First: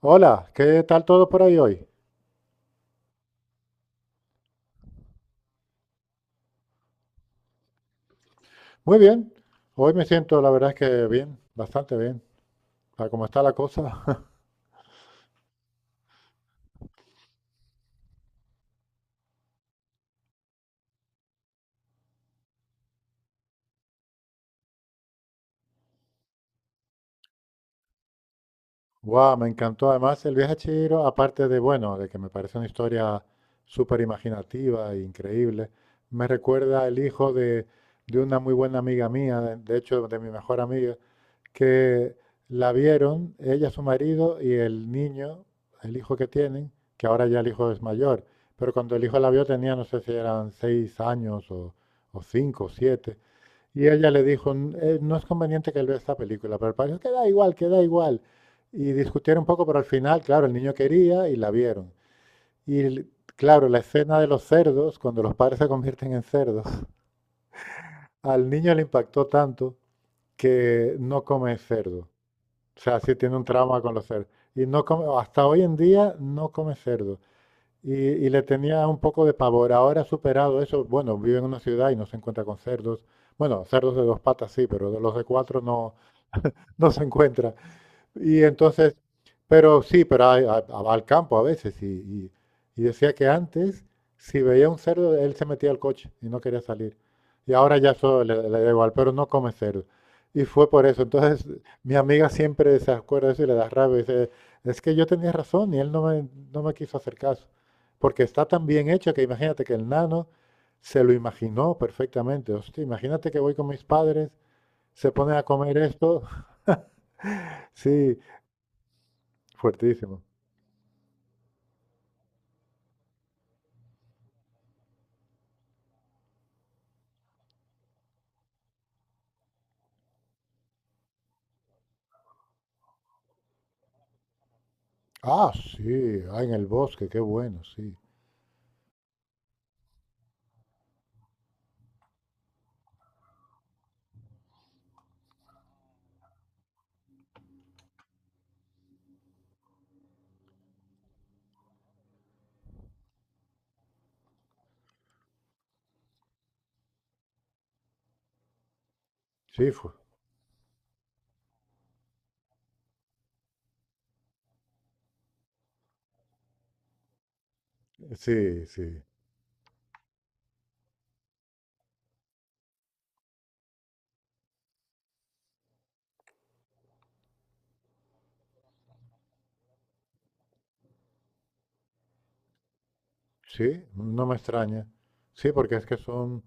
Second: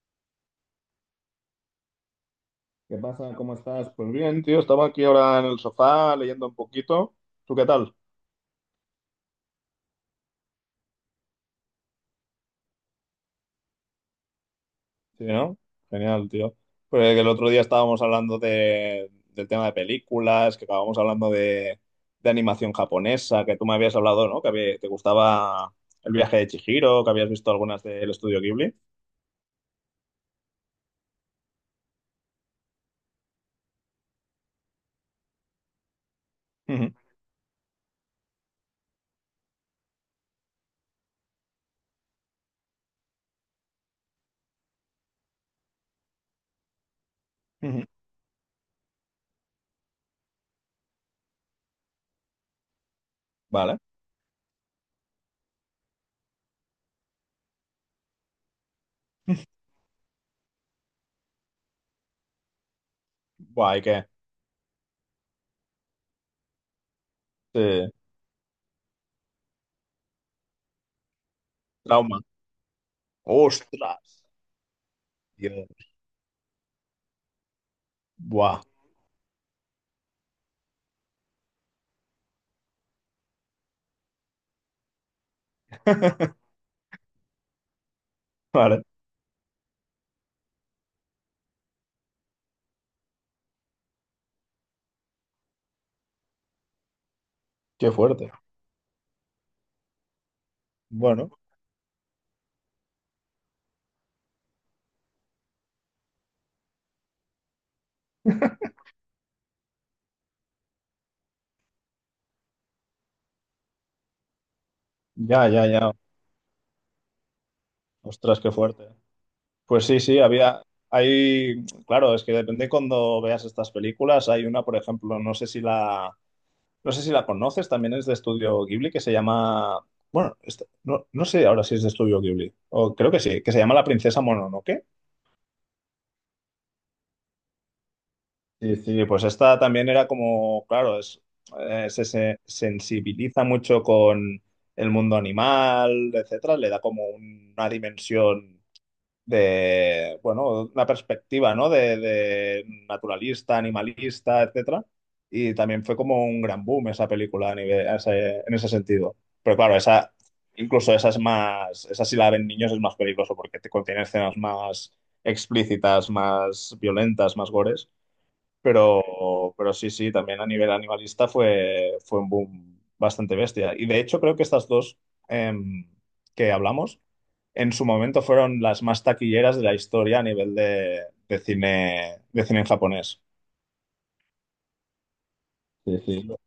Hola, ¿qué tal todo por ahí hoy? ¿Qué pasa? ¿Cómo estás? Pues bien, tío, estaba aquí ahora en el sofá leyendo un poquito. ¿Tú qué tal? Muy bien, hoy me siento la verdad es que bien, bastante bien, para cómo está la cosa. Sí, ¿no? Genial, tío. Porque el otro día estábamos hablando del tema de películas, que acabamos hablando de animación japonesa, que tú me habías hablado, ¿no? Te gustaba El viaje de Chihiro, que habías visto algunas del estudio Ghibli. Guau, me encantó además el viaje a Chihiro, aparte de, bueno, de que me parece una historia súper imaginativa e increíble, me recuerda Ujú, el hijo de una muy buena amiga mía, de hecho de mi mejor amiga, que la vieron, ella, su marido y el niño, el hijo que tienen, que ahora ya el hijo es ujú. mayor, pero cuando el hijo la vio tenía, no sé si eran seis años o cinco o siete, Vale. y ella le dijo, no es conveniente que él vea esta película, pero el padre dijo, que da igual, que da igual. Y discutieron un poco, pero al final, claro, el niño quería y la vieron. Y claro, Buah, la ¿y qué? escena de los cerdos, cuando los padres se convierten en cerdos, Sí. al niño le impactó tanto que no come cerdo. Trauma. O sea, sí tiene un trauma con los ¡Ostras! cerdos. Y no come- hasta hoy en Dios. día no come cerdo. Y le Buah. tenía un poco de pavor. Ahora ha superado eso. Bueno, vive en una ciudad y no se encuentra con cerdos. Bueno, cerdos de dos patas sí, pero de los de cuatro no, no se encuentra. Y Vale. entonces, pero sí, pero va al campo a veces. Y decía que antes, si veía un cerdo, él se metía al coche y no quería salir. Y ahora Qué ya eso fuerte. le, le da igual, pero no come cerdo. Y fue por eso. Bueno, Entonces, mi amiga siempre se acuerda de eso y le da rabia. Dice, es que yo tenía razón y él no me, no me quiso hacer caso. Porque está tan bien hecho que imagínate que el nano se lo imaginó perfectamente. Hostia, imagínate que voy con mis padres, se ponen a ya, ya, comer ya. esto. Sí, Ostras, qué fuerte. Pues sí, sí, fuertísimo. había, Hay, claro, es que depende cuando veas estas películas. Hay una, por ejemplo, no sé si la conoces, también es de Estudio Ghibli, que se llama, bueno, esta- no, no sé ahora si es de Estudio Ghibli, o creo que sí, que se llama La Princesa Mononoke. Ah, sí, ah, en el bosque, qué bueno, sí. Sí, sí, pues esta también era como, claro, se sensibiliza mucho con el mundo animal, etcétera, le da como una dimensión bueno, una perspectiva, ¿no? De naturalista, animalista, etcétera. Y también fue como un gran boom esa película a nivel, a ese- en ese sentido. Pero Sí, claro, fue. esa, Incluso esa es más, esa si la ven niños es más peligroso porque te contiene escenas más explícitas, más violentas, más gores. Sí, sí. Pero sí, sí, también a nivel animalista fue un boom bastante bestia. Y de hecho creo que estas dos em, que hablamos en su momento fueron las más taquilleras de la historia de cine en japonés. Sí, no me extraña. Sí, porque es que Sí, sí. son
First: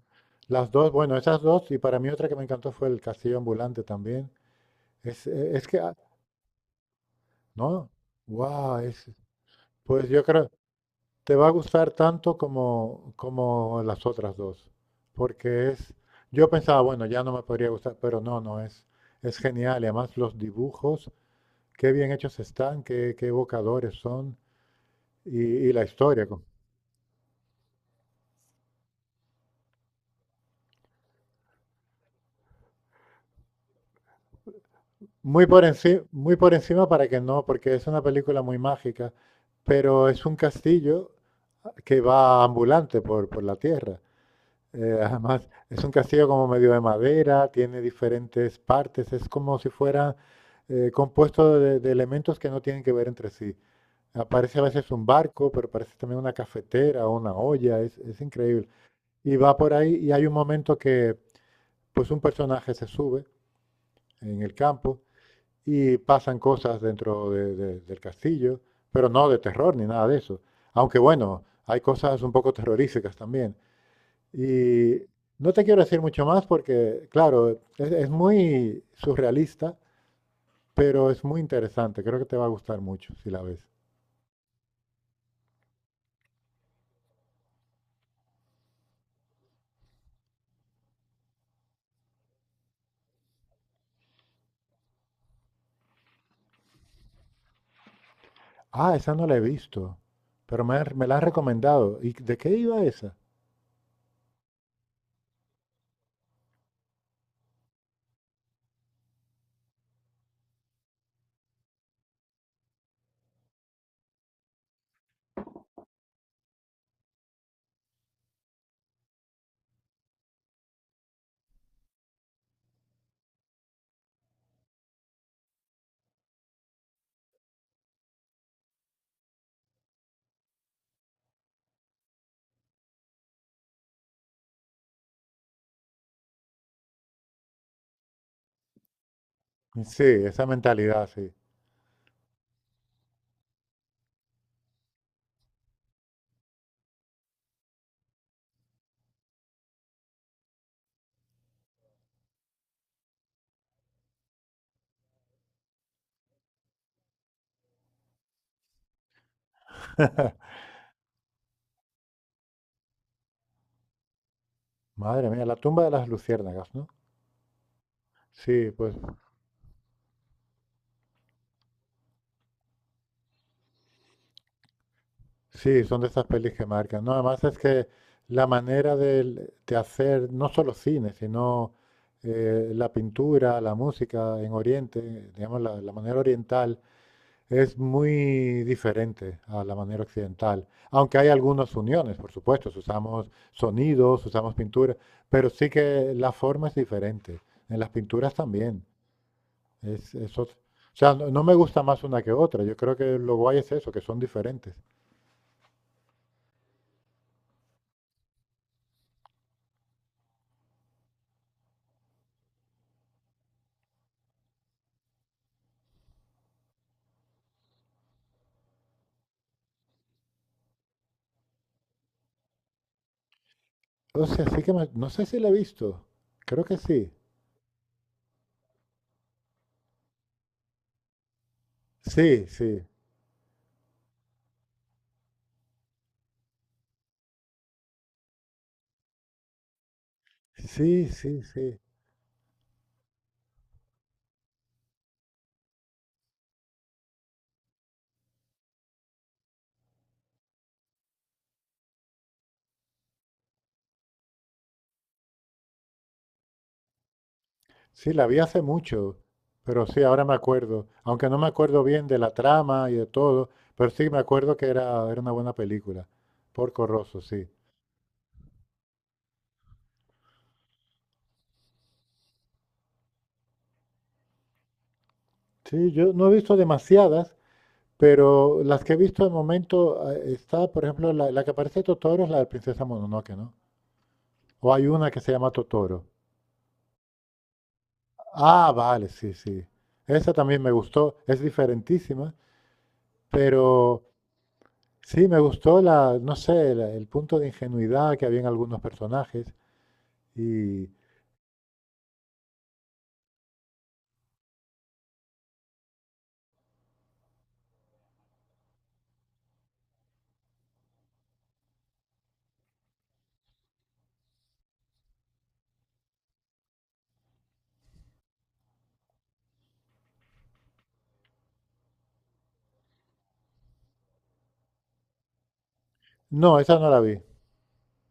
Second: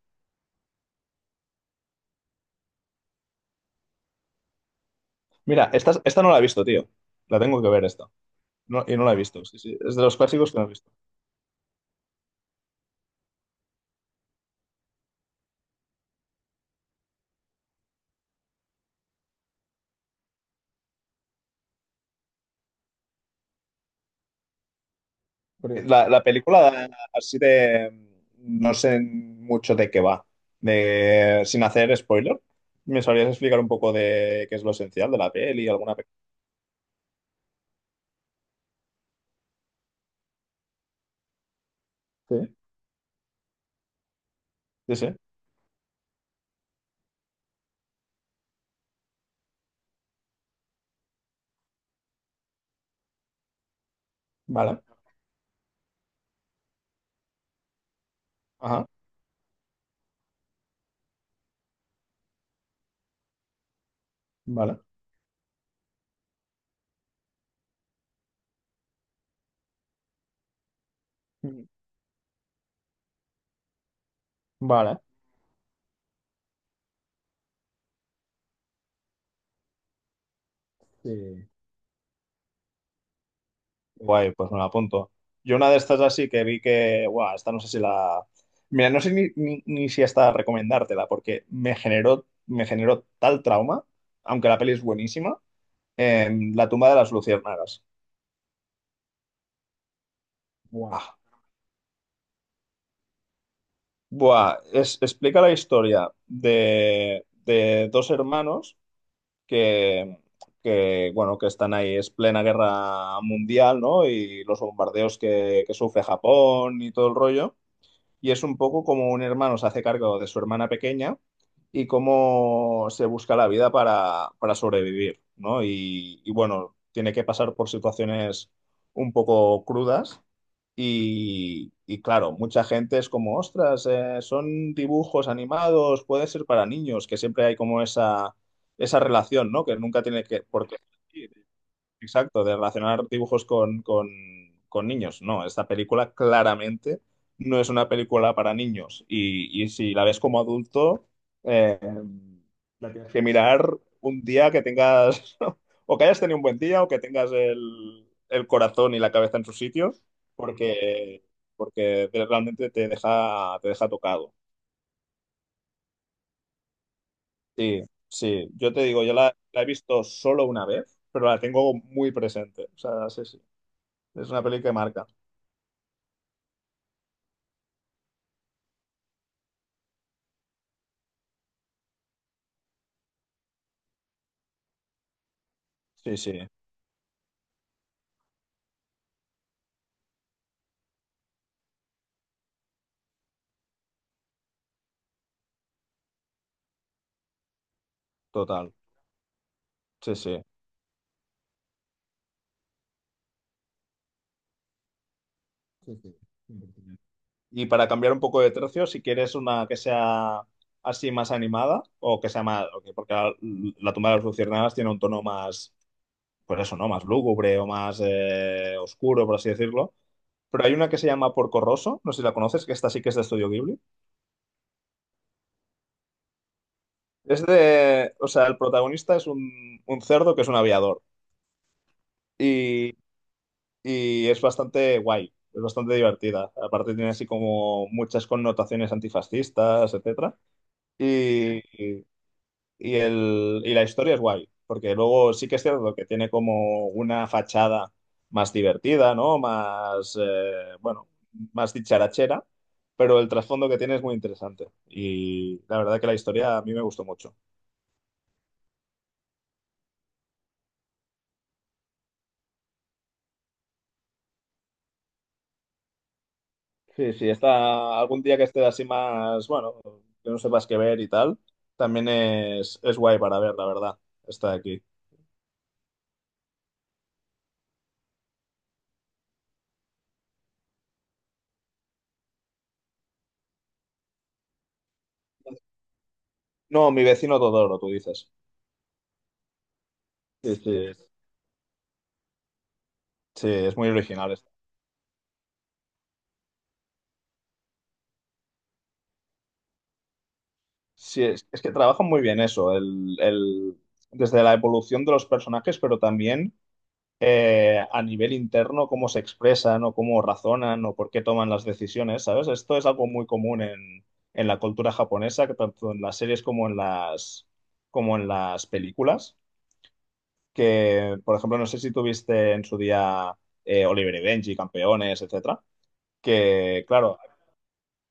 las dos, bueno, esas dos, y para mí otra que me encantó fue el Castillo Ambulante también. Es Mira, que, esta, ah, esta no la he visto, tío. La tengo que ver no, esta. wow, No, y no es, la he visto, sí, sí. Es de pues los yo creo, clásicos que no he visto. te va a gustar tanto como, como las otras dos, porque es, yo pensaba, bueno, ya no me podría gustar, pero no, no, es genial, y además los dibujos, qué bien hechos están, qué, qué evocadores son. y, y Porque la la historia. película así de... No sé mucho de qué va. De, sin hacer spoiler, ¿me sabrías explicar un poco de qué es lo esencial de la Muy por, peli? ¿Alguna pe- muy por encima para que no, porque es una película muy mágica, pero es un castillo que Sí, va ambulante por la tierra. sí, sí. Además, es un castillo como medio de madera, tiene diferentes partes, es como si fuera compuesto de elementos que no tienen que ver entre sí. Aparece a Vale. veces un barco, pero aparece también una cafetera o una olla, es increíble. Ajá. Y va por ahí y hay un momento que pues un personaje se sube en el Vale. campo y pasan cosas del castillo, pero no de terror ni nada de eso. Aunque bueno, hay cosas un poco terroríficas también. Y Vale. no te quiero decir mucho más porque, claro, es muy surrealista, pero es muy Sí. interesante. Creo que te va a gustar mucho si la ves. Guay, pues me la apunto. Yo una de estas así que vi que, guau, esta no sé si la... Mira, no sé ni si hasta recomendártela, porque me generó tal trauma, aunque la peli es buenísima, en La tumba de las luciérnagas. Ah, esa no la he visto, pero Buah. Me la han recomendado. ¿Y de qué iba esa? Explica la historia de dos hermanos que, que están ahí, es plena guerra mundial, ¿no? Y los bombardeos que sufre Japón y todo el rollo. Y es un poco como un hermano se hace cargo de su hermana pequeña y cómo se busca la vida para sobrevivir, ¿no? Y bueno, tiene que pasar por situaciones un poco crudas y claro, mucha gente es como, ostras, son dibujos animados, puede ser para niños, que siempre hay como esa relación, ¿no? Que nunca Sí, tiene que, esa por qué mentalidad, sí. existir. Exacto, de relacionar dibujos con niños. No, esta película claramente no es una película para niños. Y si la ves como adulto, eh, tienes que mirar un día que tengas, o que hayas tenido un buen día, o que tengas el corazón y la cabeza en su sitio, porque, porque realmente te deja tocado. Madre mía, la tumba de las luciérnagas, ¿no? Sí, sí, Sí, yo te pues digo, yo la he visto solo una vez, pero la tengo muy presente. O sea, sí, sí, es una peli que marca. sí, son de esas pelis que marcan. No, además es que la de, hacer no solo cine, sino la pintura, la música en Oriente, digamos, la Sí, manera sí, oriental es muy diferente a la manera occidental. Aunque hay algunas uniones, por supuesto, si usamos sonidos, si usamos pintura, pero sí que la forma es diferente. En las pinturas total. también. Sí, sí. O sea, no, no me gusta más una que otra. Yo creo que lo guay es eso, que son diferentes. Sí, sí, 100%. Y para cambiar un poco de tercio, si quieres una que sea así más animada o que sea más, ok, porque la tumba de las luciérnagas tiene un tono más, pues eso, ¿no? Más lúgubre o más oscuro, por así decirlo. Pero hay una que se llama Porco Rosso, no sé si la conoces, que esta sí que es de Estudio Ghibli. O sea, no sé si la he visto. Creo que sí. Es de, o sea, el protagonista es un cerdo que es un aviador. Sí, sí. Y es bastante guay, es bastante divertida. Aparte tiene así como muchas connotaciones antifascistas, etcétera. Sí, sí, Y, sí. y, y la historia es guay, porque luego sí que es cierto que tiene como una fachada más divertida, ¿no? Más, bueno, más dicharachera, pero el trasfondo que tiene es muy interesante. Y la verdad que la historia a mí me gustó mucho. Sí, la vi hace mucho, pero sí, ahora me acuerdo. Aunque no me acuerdo bien de la trama y de todo, pero sí me acuerdo que era, era una buena película. Porco Sí, Rosso, sí, sí. está algún día que estés así más, bueno, que no sepas qué ver y tal, también es guay para ver, la verdad. Está aquí. Sí, yo no he visto demasiadas, pero las que he visto de momento está, por ejemplo, la que aparece Totoro es la de Princesa Mononoke, ¿no? O hay una que se llama Totoro. No, mi vecino Todoro, tú dices. Ah, vale, sí, sí. Esa Sí, también me sí, gustó, es diferentísima. sí, es muy Pero original. Esto. sí, me gustó la, no sé, el punto de ingenuidad que había en algunos personajes. Y Sí, es que trabajan muy bien eso, desde la evolución de los personajes, pero también a nivel interno cómo se expresan o cómo razonan o por qué toman las decisiones, ¿sabes? Esto es algo muy común en la cultura japonesa, que tanto en las series como en las películas, que, por ejemplo, no sé si tuviste en su día Oliver y Benji, Campeones, etcétera, no, esa que, no la vi. claro,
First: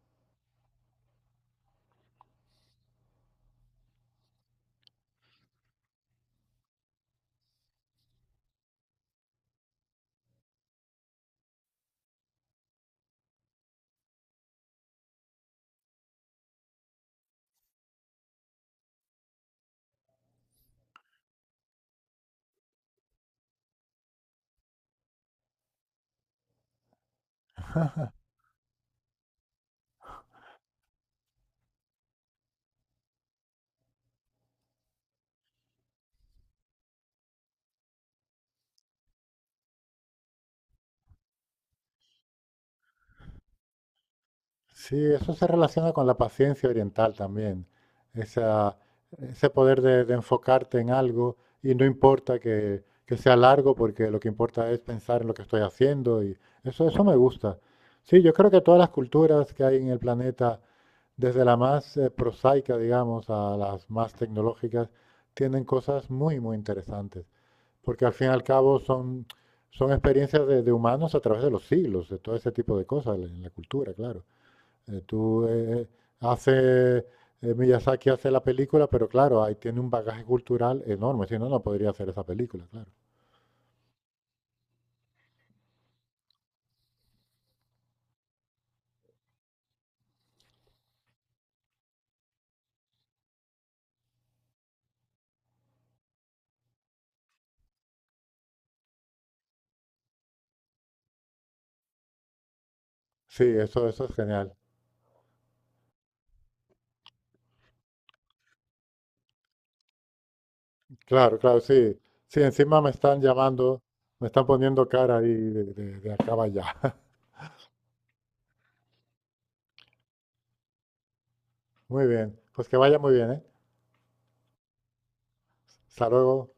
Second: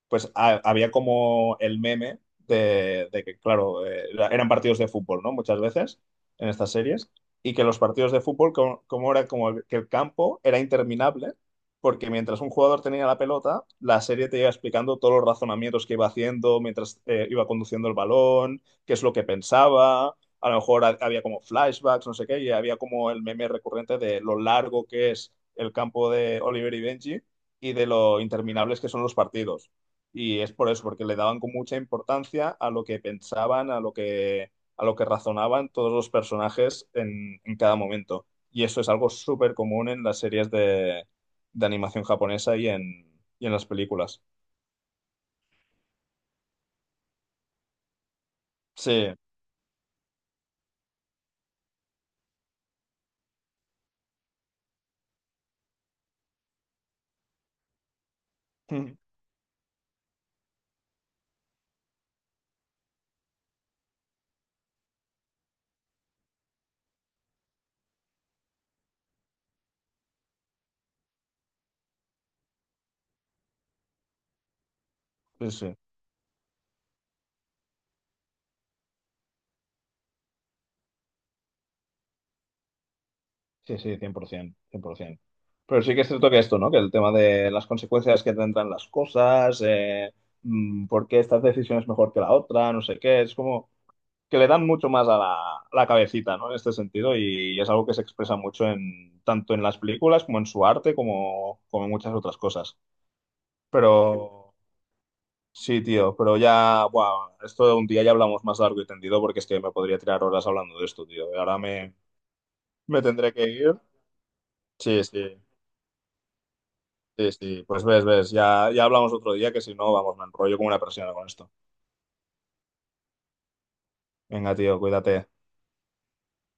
había como el meme de que eran partidos de fútbol, ¿no? Muchas veces en estas series, y que los partidos de fútbol, como era como que el campo era interminable, porque mientras un jugador tenía la pelota, la serie te iba explicando todos los razonamientos que iba haciendo mientras iba conduciendo el balón, qué es lo que pensaba. A lo mejor había como flashbacks, no sé qué, y había como el meme recurrente de lo largo que es el campo de Oliver y Benji y de lo interminables que son los partidos. Y es por eso, porque le daban con mucha importancia a lo que pensaban, a lo que razonaban todos los personajes en cada momento. Y eso es algo súper común en las series de animación japonesa y en las películas. Sí, eso se relaciona con la paciencia oriental también. Esa, Sí, ese poder de enfocarte en algo y no importa que sea largo porque lo que importa es pensar en lo que estoy haciendo y eso me gusta. Sí, yo creo que todas las sí, culturas que hay en el planeta desde la más prosaica, digamos, a las más tecnológicas, tienen cosas muy, muy interesantes, porque al fin y al cabo son, son experiencias de humanos a través de los siglos, de todo ese tipo de cosas en la cultura, claro. Eh, tú sí, eh, eh, hace, Miyazaki hace la película, pero claro, ahí tiene un bagaje cultural enorme, si no, no podría hacer esa película, claro. sí, sí, cien por 100%. Pero sí que es cierto que esto, ¿no? Que el tema de las consecuencias que tendrán las cosas, por qué esta decisión es mejor que la otra, no sé qué, es como que le dan mucho más a a la cabecita, ¿no? En este sentido, y es algo que se expresa mucho en, tanto en las películas como en su arte, como, como en muchas otras cosas. Sí, eso es genial. Pero sí, tío, pero ya, bueno, esto de un día ya hablamos más largo y tendido porque es que me podría tirar horas hablando de esto, tío. Y Claro, ahora claro, me, sí. Sí, encima me me están tendré que ir. llamando, me están poniendo Sí, cara ahí sí, de acá para allá. sí, sí. Pues ves, ves, ya, ya hablamos otro día que si no, vamos, me enrollo como una persona con esto. Muy bien, pues que vaya muy bien, ¿eh? Venga, tío, cuídate. Hasta luego.